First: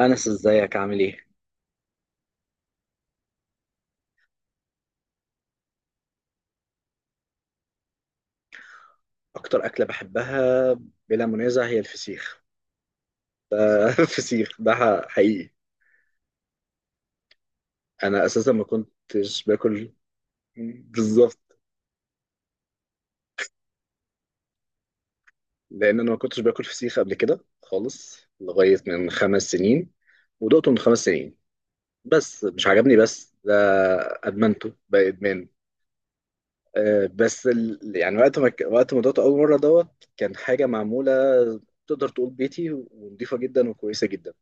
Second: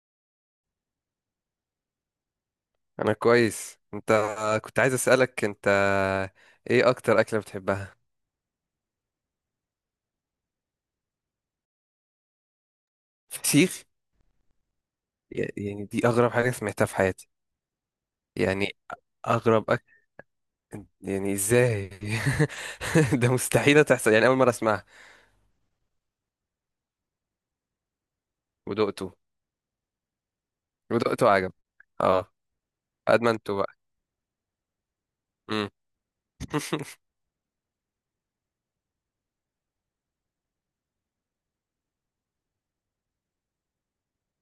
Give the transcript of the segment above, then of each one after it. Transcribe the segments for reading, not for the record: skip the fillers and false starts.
أنس، إزيك؟ عامل إيه؟ انا كويس. انت، كنت عايز اسالك انت، ايه اكتر اكله بتحبها؟ أكتر أكلة بحبها بلا منازع هي الفسيخ فسيخ؟ ده. الفسيخ ده حقيقي. يعني دي اغرب حاجه سمعتها في حياتي. أنا أساسا ما يعني كنتش اغرب اكل. باكل. يعني بالظبط، ازاي؟ ده مستحيله تحصل، يعني اول مره اسمعها. لأن أنا ما كنتش باكل فسيخ قبل كده خالص لغاية ودقته؟ من خمس سنين. ودقته من خمس ودقته سنين، عجب؟ اه. بس مش عجبني، بس ده ادمنته بقى؟ أدمنته بقى إدمان. مم. بس يعني وقت ما دقته أول مرة دوت كان حاجة معمولة، تقدر تقول بيتي، ونضيفة جدا وكويسة جدا.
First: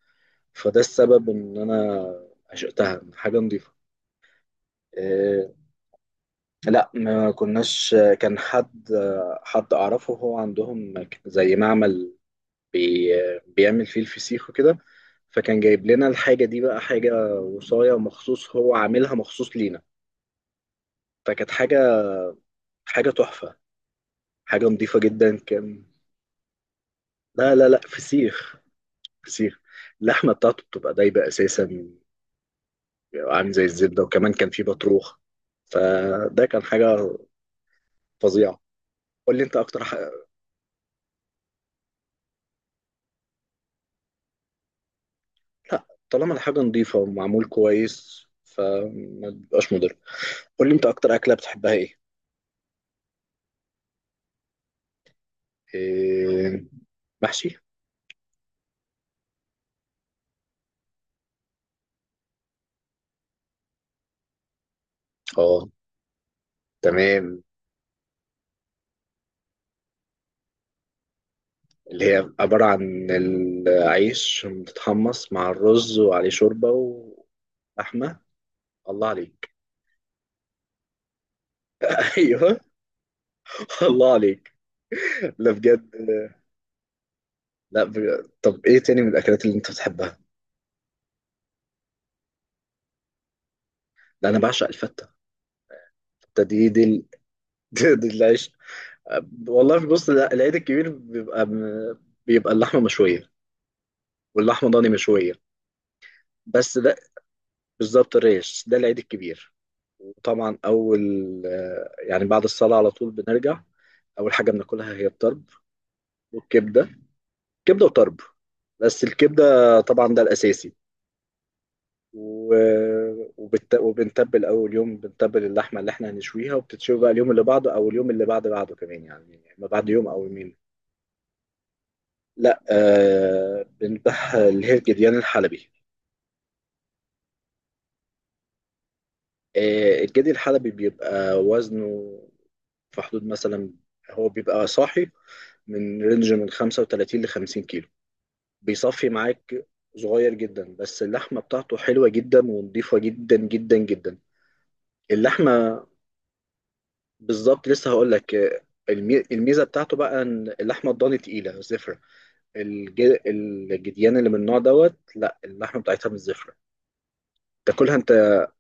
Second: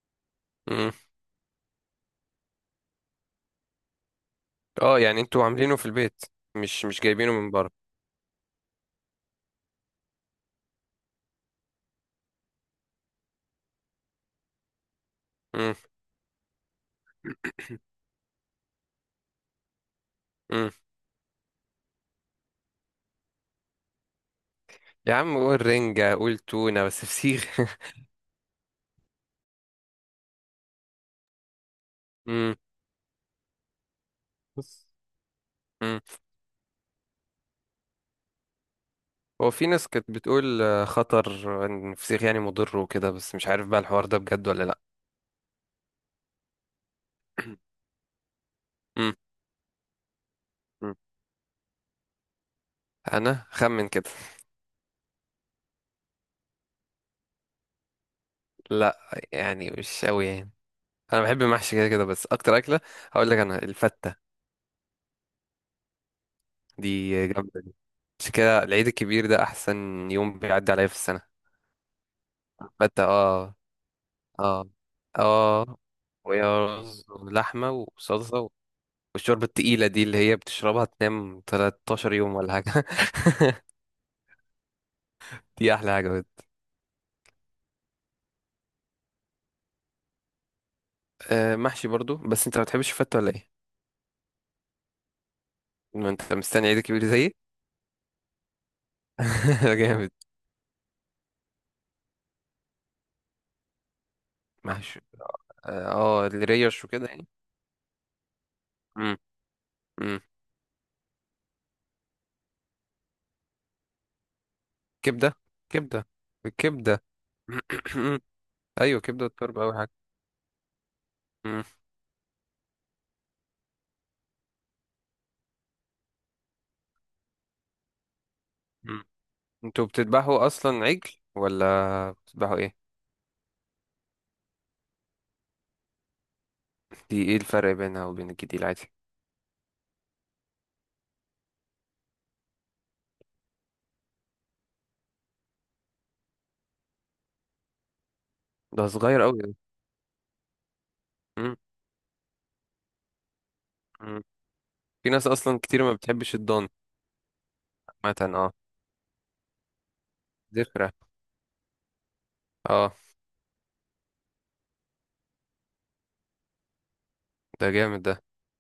فده مم. السبب ان انا عشقتها، إن حاجه نظيفه. اه، يعني انتوا إيه. عاملينه في البيت؟ مش لا، مش ما جايبينه من بره؟ كناش. كان حد، حد اعرفه هو عندهم زي معمل، بي بيعمل فيه الفسيخ وكده. فكان مم. جايب لنا الحاجه دي بقى، حاجه وصايه مخصوص، هو عاملها مخصوص لينا. مم. فكانت حاجه، حاجه تحفه، حاجه نظيفه يا عم جدا قول كان. رنجه، قول تونه، بس لا فسيخ؟ لا لا، فسيخ. فسيخ. اللحمه بتاعته بتبقى دايبه اساسا، عامل زي الزبده، وكمان كان فيه بطروخ. مم. فده كان حاجه فظيعه. قول لي هو انت في اكتر ناس حاجه. كانت بتقول خطر ان الفسيخ يعني مضر وكده، بس مش عارف بقى الحوار ده بجد ولا لا. لا، طالما الحاجه نظيفه ومعمول كويس مم. فما بيبقاش مضر. قول لي انت مم. اكتر اكله بتحبها ايه؟ انا خمن كده. إيه، محشي. لا، يعني مش قوي يعني. انا بحب المحشي كده كده، بس اكتر اكله هقول لك انا الفته. اه. دي تمام. جامده دي. مش كده؟ العيد الكبير ده احسن يوم بيعدي عليا في السنه. اللي هي عباره فته، عن اه. العيش اه. متتحمص مع اه. الرز وعليه ويا شوربه رز ولحمه ولحمه. وصلصه. الله والشوربه عليك. التقيله دي اللي هي بتشربها تنام 13 يوم ولا ايوه. حاجه. الله عليك. لا دي بجد. احلى حاجه. لا بجد. طب ايه تاني من الاكلات اللي انت بتحبها؟ آه، محشي برضو، بس انت ما بتحبش الفتة ولا ايه؟ لا، انا بعشق الفته. ما انت الفته دي مستني عيد كبير زيي. دي العيش. ده والله بص، جامد. لا، العيد الكبير بيبقى، بيبقى اللحمه مشويه، واللحمه ضاني محشي، مشويه. اه. آه، بس الريش ده وكده يعني. بالظبط، الريش ده العيد مم. الكبير. مم. وطبعا اول، يعني بعد الصلاه على طول بنرجع. اول حاجه بناكلها هي كبدة. الطرب كبدة. والكبده. الكبدة. كبده وطرب. ايوه، بس كبدة والطرب اول الكبده حاجة. طبعا ده الاساسي. مم. و... وبنتبل اول يوم، بنتبل اللحمه اللي احنا هنشويها، وبتتشوي بقى اليوم اللي بعده او اليوم اللي بعد بعده كمان، مم. يعني ما انتوا بعد يوم او بتذبحوا يومين. اصلا عجل ولا بتذبحوا لا، ايه؟ بنذبح اللي هي الجديان الحلبي. دي ايه الفرق بينها وبين الجديد العادي؟ آه، الجدي الحلبي بيبقى وزنه في حدود مثلا، هو بيبقى صاحي، من رينج من 35 ل 50 كيلو، ده بيصفي صغير قوي ده. معاك. صغير جدا بس اللحمة مم. بتاعته حلوة جدا ونضيفة جدا جدا جدا. مم. في ناس اصلا اللحمة كتير ما بتحبش الضان. بالظبط، لسه هقول لك. مثلا، اه. الميزة بتاعته بقى ان اللحمة ذكرى. الضاني تقيلة زفرة. اه، الجديان اللي من النوع دوت، لا، اللحمة بتاعتها مش زفرة. ده تاكلها جامد انت. ده.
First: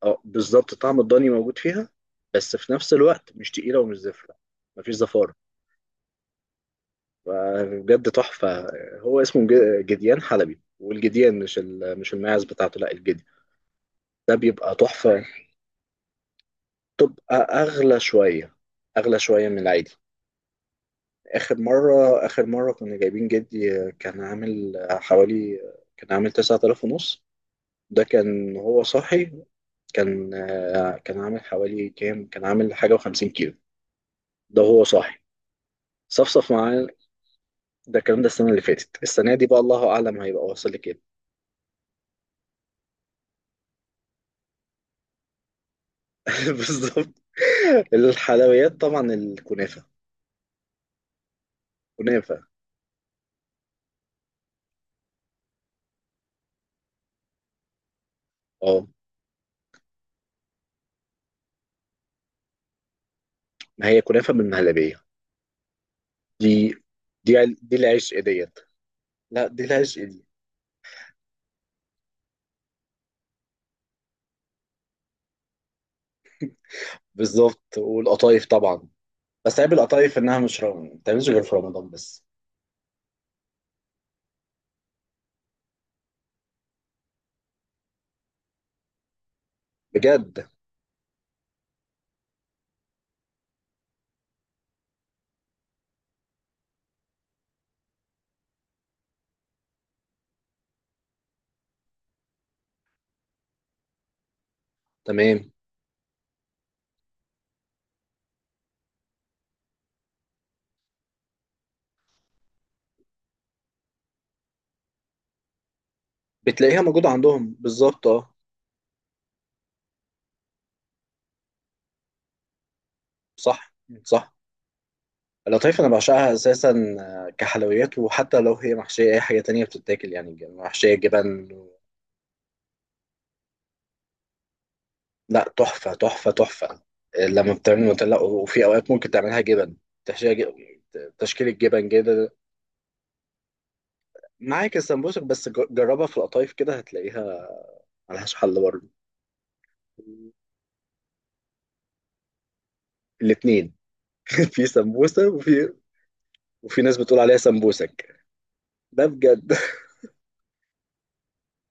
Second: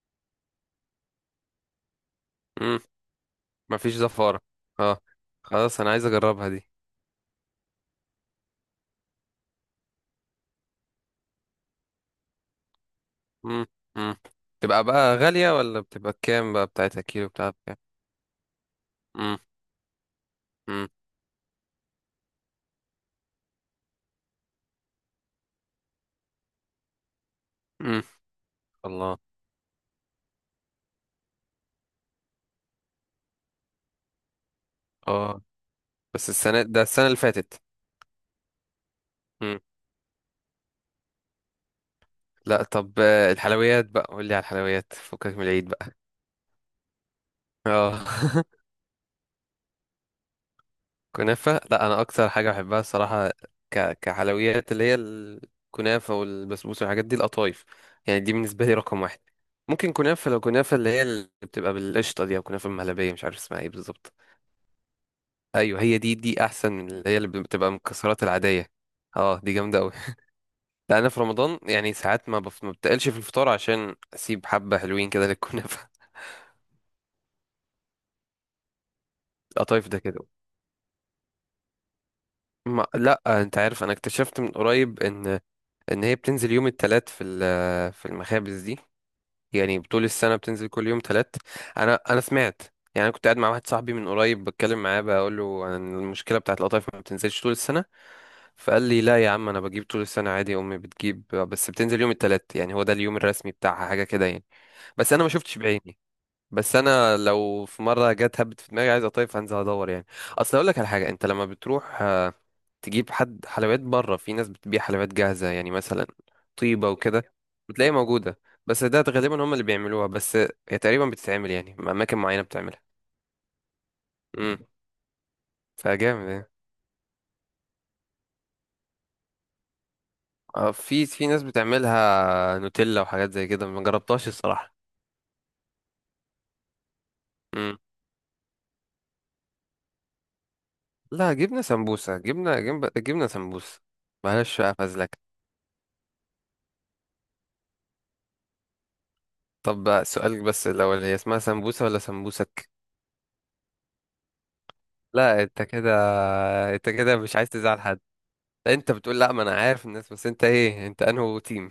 اه، بالظبط، طعم الضاني موجود فيها، بس في نفس الوقت مش تقيله مفيش ومش زفره. زفارة. مفيش اه، زفاره. خلاص انا عايز اجربها دي. فبجد تحفه. هو اسمه جديان حلبي، والجديان مش الماعز بتاعته، لا الجدي. مم. مم. ده بيبقى تبقى بقى تحفه. غالية ولا بتبقى كام بقى؟ بتاعتها كيلو تبقى بتاعها بكام؟ اغلى شويه، اغلى مم. شويه من العادي. مم. اخر مره كنا جايبين جدي، كان عامل حوالي، كان عامل 9000 ونص. مم. ده كان هو الله. صاحي. كان عامل حوالي كام، كان عامل حاجه و50 كيلو. ده هو صاحي، اه، بس صفصف السنة ده؟ معاه. السنة اللي فاتت؟ ده الكلام ده السنة اللي فاتت. السنة دي بقى مم. الله أعلم هيبقى واصل لكام. لا طب، الحلويات بقى، قول لي على الحلويات، فكك من العيد بقى. بالظبط. اه. الحلويات طبعا الكنافة. كنافة؟ لا، انا اكتر كنافة. حاجة بحبها الصراحة. كحلويات اللي هي الكنافة والبسبوسة والحاجات دي، القطايف. يعني دي بالنسبة لي اه، رقم واحد. ممكن كنافة، لو كنافة اللي هي اللي بتبقى بالقشطة دي، او كنافة مهلبية، مش عارف اسمها ايه ما هي بالظبط. كنافة بالمهلبية. ايوه، هي دي. دي دي احسن من اللي هي اللي بتبقى دي العشق مكسرات ديت. العادية. اه، لا، دي دي جامدة اوي. العشق دي. لا، انا في رمضان يعني ساعات ما بتقلش في الفطار عشان اسيب حبة حلوين كده للكنافة. بالظبط، والقطايف طبعا. بس عيب القطايف ده القطايف كده. انها مش ما بتعملش غير في رمضان بس. ما... لا، انت عارف انا اكتشفت من قريب ان هي بتنزل يوم التلات في المخابز دي. يعني طول السنة بجد. بتنزل كل يوم تلات. أنا سمعت. يعني أنا كنت قاعد مع واحد صاحبي من قريب بتكلم معاه، بقول له عن المشكلة بتاعت القطايف ما بتنزلش طول السنة. فقال لي لا يا عم، أنا بجيب طول السنة عادي، أمي بتجيب، بس بتنزل يوم التلات، يعني هو ده اليوم الرسمي بتاعها، حاجة كده يعني. بس أنا ما تمام. شفتش بعيني. بس أنا لو في مرة جت هبت في دماغي عايز قطايف هنزل أدور يعني. أصل أقول لك على حاجة، أنت لما بتروح تجيب حد حلويات بره، في ناس بتبيع حلويات جاهزة يعني، مثلا بتلاقيها طيبة موجودة وكده، عندهم بتلاقيها بالظبط. اه. موجودة. بس ده غالبا هم اللي بيعملوها بس، هي تقريبا بتتعمل يعني أماكن معينة بتعملها. صح، صح. امم. القطايف انا فجامد بعشقها يعني. اساسا. كحلويات، وحتى لو هي محشيه اي حاجه تانية بتتاكل، يعني اه، محشيه في ناس جبن. بتعملها نوتيلا وحاجات زي كده، ما جربتهاش الصراحة. لا، تحفه تحفه تحفه. آه، لما امم. بتعمل نوتيلا، وفي اوقات ممكن تعملها جبن، تحشيها، لا، تشكيل جبنة الجبن سمبوسة، كده. جبنة جبنة جبنة سمبوسة. معلش بقى، معاك فازلك. السمبوسك، بس جربها في القطايف كده هتلاقيها، ملهاش حل برضه. طب بقى سؤالك بس، الأول هي اسمها سمبوسة ولا سمبوسك الاتنين. في سمبوسه، لا انت وفي، كده وفي انت ناس كده بتقول مش عليها عايز تزعل حد سمبوسك. انت ده بتقول لا ما انا بجد. عارف الناس بس انت ايه انت انهو تيم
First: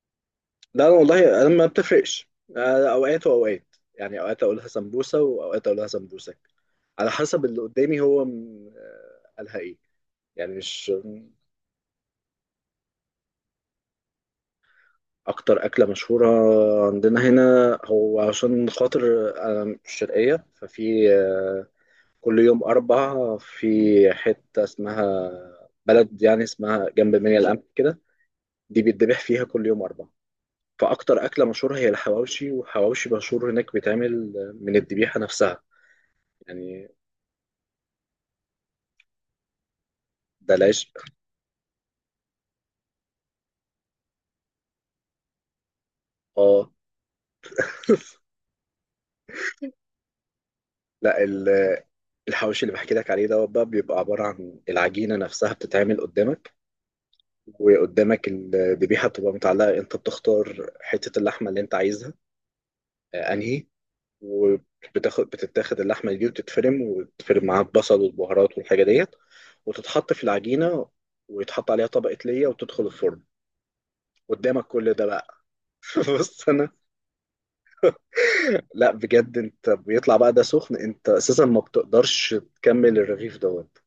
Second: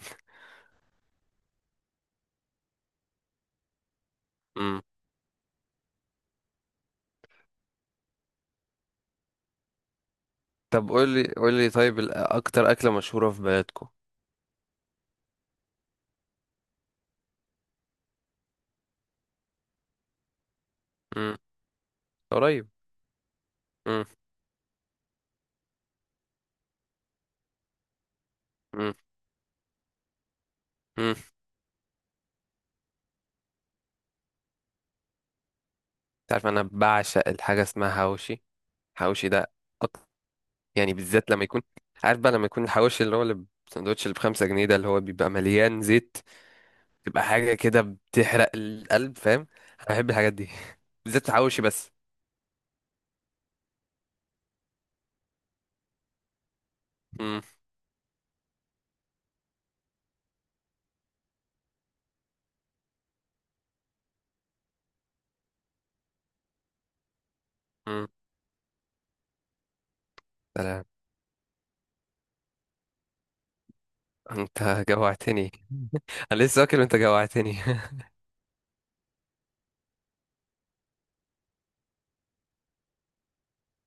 لا، انا والله، ما بتفرقش. أنا اوقات واوقات، يعني اوقات اقولها امم سمبوسه واوقات اقولها سمبوسك، على حسب اللي قدامي هو قالها ايه. يعني طب مش قول لي قول لي طيب اكتر اكله مشهوره في بلدكم؟ اكتر اكله مشهوره. عندنا هنا، هو عشان خاطر انا مش شرقيه ففي، امم. كل يوم قريب. اربع، في امم. حته اسمها بلد، يعني اسمها جنب منيا القمح كده، دي امم. بيتذبح فيها كل يوم اربع. امم. فاكتر اكله مشهوره هي الحواوشي، والحواوشي مشهور هناك بيتعمل من الذبيحه نفسها. انت عارف انا يعني بعشق الحاجه اسمها حواوشي. حواوشي ده. أك... ده العشق. يعني بالذات لما يكون. عارف بقى لما يكون الحواوشي اللي هو اللي الساندوتش اللي بخمسة جنيه ده اللي هو بيبقى مليان زيت. اه. تبقى حاجه كده بتحرق القلب، فاهم. انا بحب الحاجات دي. لا، بالذات الحواوشي بس. الحواوشي اللي بحكي لك عليه دوت بقى بيبقى عبارة عن العجينة نفسها بتتعمل قدامك، امم. وقدامك الذبيحة بتبقى متعلقة، انت بتختار حتة اللحمة اللي انت عايزها، انهي. بتتاخد اللحمة دي وتتفرم، وتتفرم معاها البصل امم. والبهارات والحاجة ديت، وتتحط في سلام. العجينة، ويتحط عليها طبقة ليا، وتدخل الفرن قدامك انت كل ده بقى. جوعتني. انا بص لسه انا، واكل وانت جوعتني. لا بجد، انت بيطلع بقى ده سخن، انت اساسا ما بتقدرش تكمل الرغيف دوت.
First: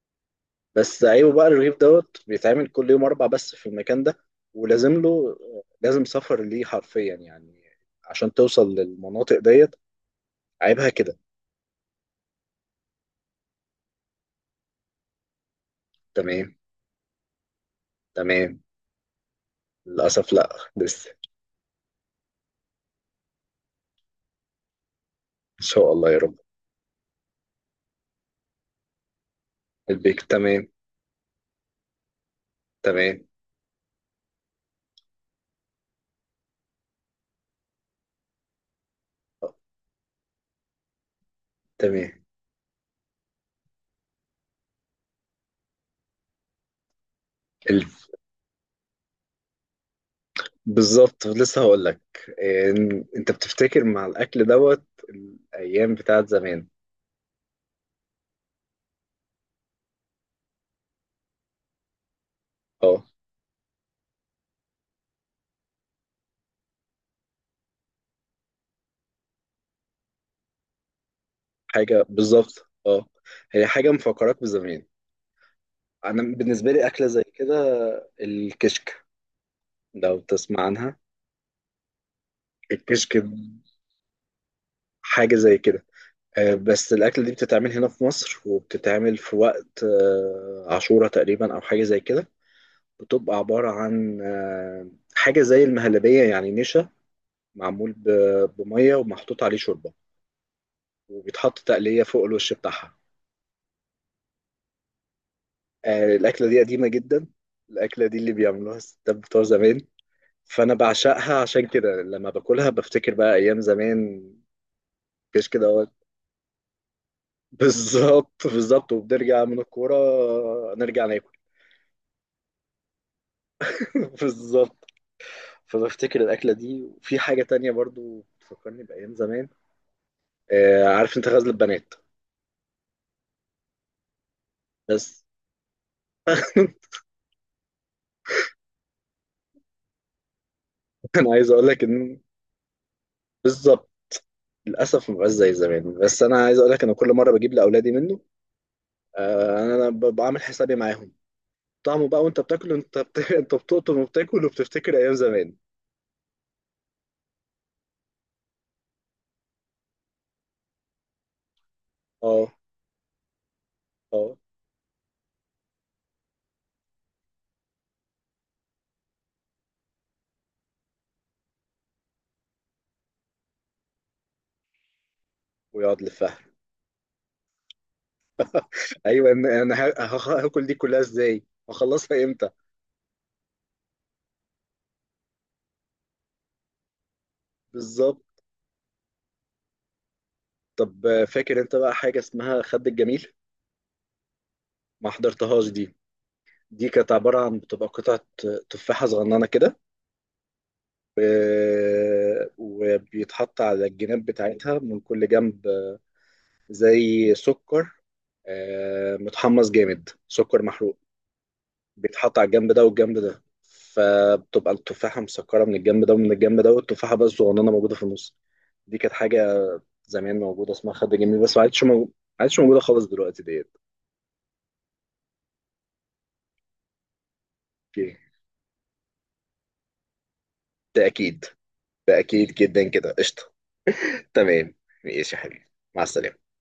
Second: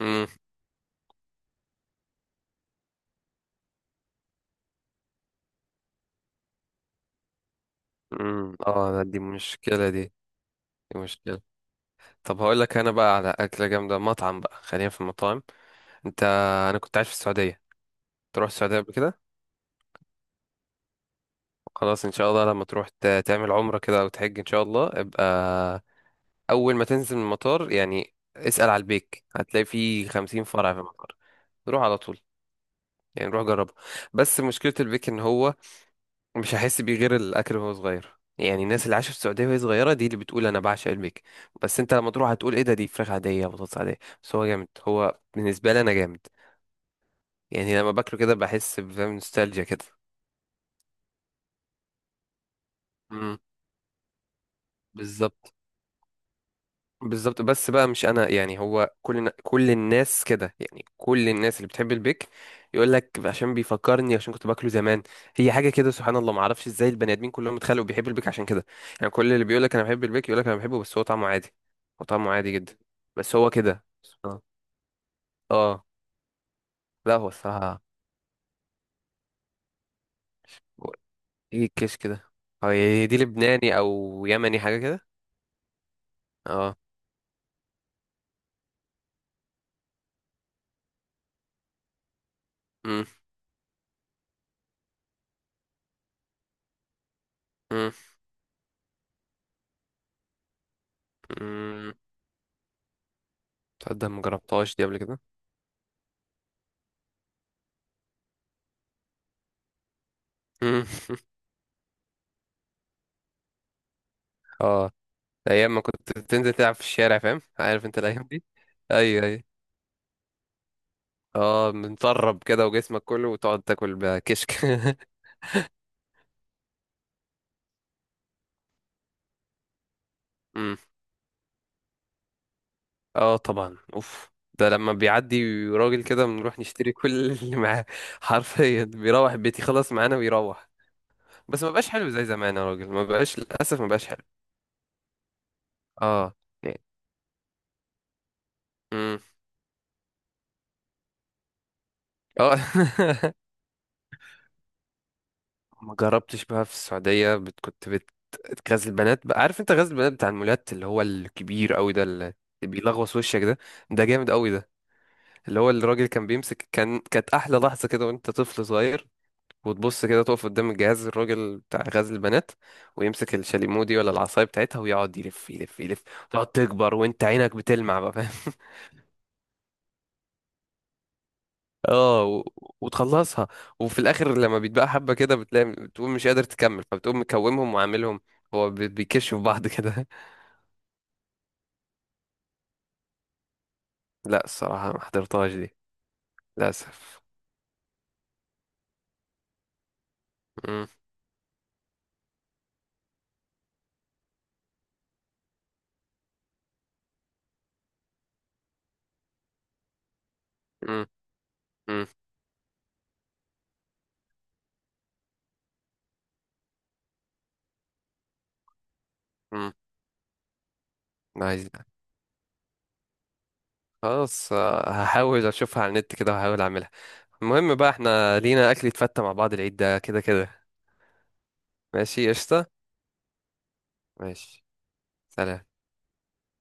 بس عيبه بقى الرغيف دوت بيتعمل كل يوم اربع بس في المكان ده، ولازم له، لازم سفر ليه حرفيا، يعني عشان امم. توصل اه لا، دي للمناطق ديت. مشكلة دي. عيبها دي كده. مشكلة. طب هقول لك انا بقى على أكلة جامدة، مطعم بقى، خلينا في المطاعم. انت، تمام. انا كنت عايش في السعودية. تروح تمام. السعودية قبل كده؟ للاسف لا. لسه. خلاص ان شاء الله لما تروح تعمل عمرة كده او تحج ان شاء الله ان ابقى. شاء الله يا رب. اول ما تنزل من المطار يعني، اسأل على البيك، هتلاقي فيه البيك. خمسين تمام. فرع في المطار. روح على طول. تمام. يعني روح جربه. بس مشكلة البيك ان هو مش هحس بيه غير الاكل وهو صغير، يعني الناس اللي عاشت في السعوديه وهي صغيره دي اللي بتقول انا بعشق البيك. بس انت لما تمام. تروح هتقول ايه ده، دي فراخ عاديه بطاطس عاديه، بس هو جامد، هو بالنسبه لي انا جامد. يعني ال- لما باكله كده بحس بفهم نوستالجيا كده. بالظبط لسه هقول لك، انت امم. بتفتكر مع الاكل دوت بالظبط. الايام بتاعت زمان. بالظبط. بس بقى مش انا يعني، هو كل الناس كده يعني، كل الناس اللي بتحب البيك. يقول آه. لك عشان بيفكرني، عشان كنت باكله زمان. هي حاجه كده سبحان الله، ما اعرفش ازاي البني ادمين كلهم اتخلقوا بيحبوا البيك عشان كده. يعني كل اللي بيقول لك انا بحب البيك يقول لك انا بحبه بس هو طعمه عادي. هو حاجة طعمه عادي بالظبط. جدا. اه. بس هو هي كده حاجة سبحان مفكراك الله. بزمان. اه. أنا بالنسبة لي أكلة لا زي هو كده، الصراحه. الكشك، لو تسمع هو- عنها. ايه الكيش كده؟ هو هي الكشك دي لبناني او يمني حاجه كده؟ حاجة زي كده. اه. بس الأكلة دي بتتعمل هنا في مصر، وبتتعمل في وقت عاشورة تقريبا أو حاجة زي كده. امم. بتبقى عبارة عن حاجة زي المهلبية، يعني نشا امم. معمول بمية، ومحطوط عليه شوربة، وبيتحط أمم. تقلية فوق الوش بتاعها. تصدق ما جربتهاش دي قبل كده. آه، الأكلة دي قديمة جدا. الأكلة دي اللي بيعملوها الستات بتوع زمان. فانا امم. بعشقها عشان كده لما باكلها بفتكر بقى ايام زمان. اه. مفيش كده ايام ما أهوت. كنت تنزل تلعب في الشارع، فاهم؟ عارف انت الايام بالظبط دي. بالظبط، ايوه، ايوه. وبنرجع من الكوره نرجع ناكل. اه، متطرب كده وجسمك كله، وتقعد تاكل بكشك. بالظبط. فبفتكر الاكله دي، وفي حاجه تانية برضو بتفكرني بايام زمان. امم. آه عارف انت غزل البنات. اه طبعا، اوف. ده لما بس. بيعدي راجل كده، بنروح نشتري كل اللي معاه. حرفيا بيروح بيتي خلاص معانا ويروح. انا عايز بس اقول ما لك بقاش حلو ان، زي زمان يا راجل، ما بقاش للاسف، ما بالظبط، بقاش حلو. للاسف ما بقاش زي زمان، بس اه، انا عايز اقول يعني. لك انا كل مره بجيب لاولادي منه. امم. آه، انا بعمل حسابي معاهم. طعمه بقى وانت اه. بتاكله، انت انت بتقطم وبتاكل، وبتفتكر ايام زمان. ما جربتش بقى في السعودية كنت غزل البنات بقى، عارف انت غزل البنات بتاع المولات اللي هو الكبير قوي ده اللي اه. بيلغوص وشك ده. ده جامد اه. قوي ده. اللي هو الراجل كان بيمسك، كانت احلى لحظة كده وانت طفل صغير، وتبص كده تقف قدام الجهاز، الراجل بتاع غزل البنات، ويمسك الشاليمو دي ولا العصاية بتاعتها، ويقعد يلف يلف ويقعد يلف. لفها. تقعد تكبر وانت عينك بتلمع بقى، فاهم. ايوه، انا هاكل دي كلها ازاي، هخلصها اه. امتى. وتخلصها. وفي الاخر لما بيتبقى حبه كده، بتلاقي بتقوم مش قادر تكمل، فبتقوم مكومهم وعاملهم. بالظبط. هو بيكشوا في بعض كده. طب فاكر انت بقى حاجه اسمها خد الجميل؟ لا الصراحه ما ما حضرتهاش حضرتهاش دي. دي. دي كانت للاسف. عباره عن بتبقى قطعه تفاحه صغننه كده، مم. آه، وبيتحط على الجناب بتاعتها من كل جنب، آه، زي سكر، آه، متحمص جامد، سكر محروق، مم. مم. بيتحط على الجنب ده والجنب ده، فبتبقى التفاحة مسكرة من الجنب ده ومن الجنب ده، والتفاحة بس صغننة موجودة في النص. دي كانت حاجة مم. زمان موجودة اسمها خد جنبي، بس ما عايز. عادش ما عادش موجودة خالص دلوقتي ديت. خلاص، هحاول اشوفها على النت كده وهحاول اعملها. المهم بقى، اوكي. احنا لينا اكل يتفتى مع بعض العيد ده كده كده. ده أكيد. ده ماشي، أكيد قشطه. جدا كده. قشطة. ماشي. تمام. ماشي يا سلام. حبيبي. مع السلامة.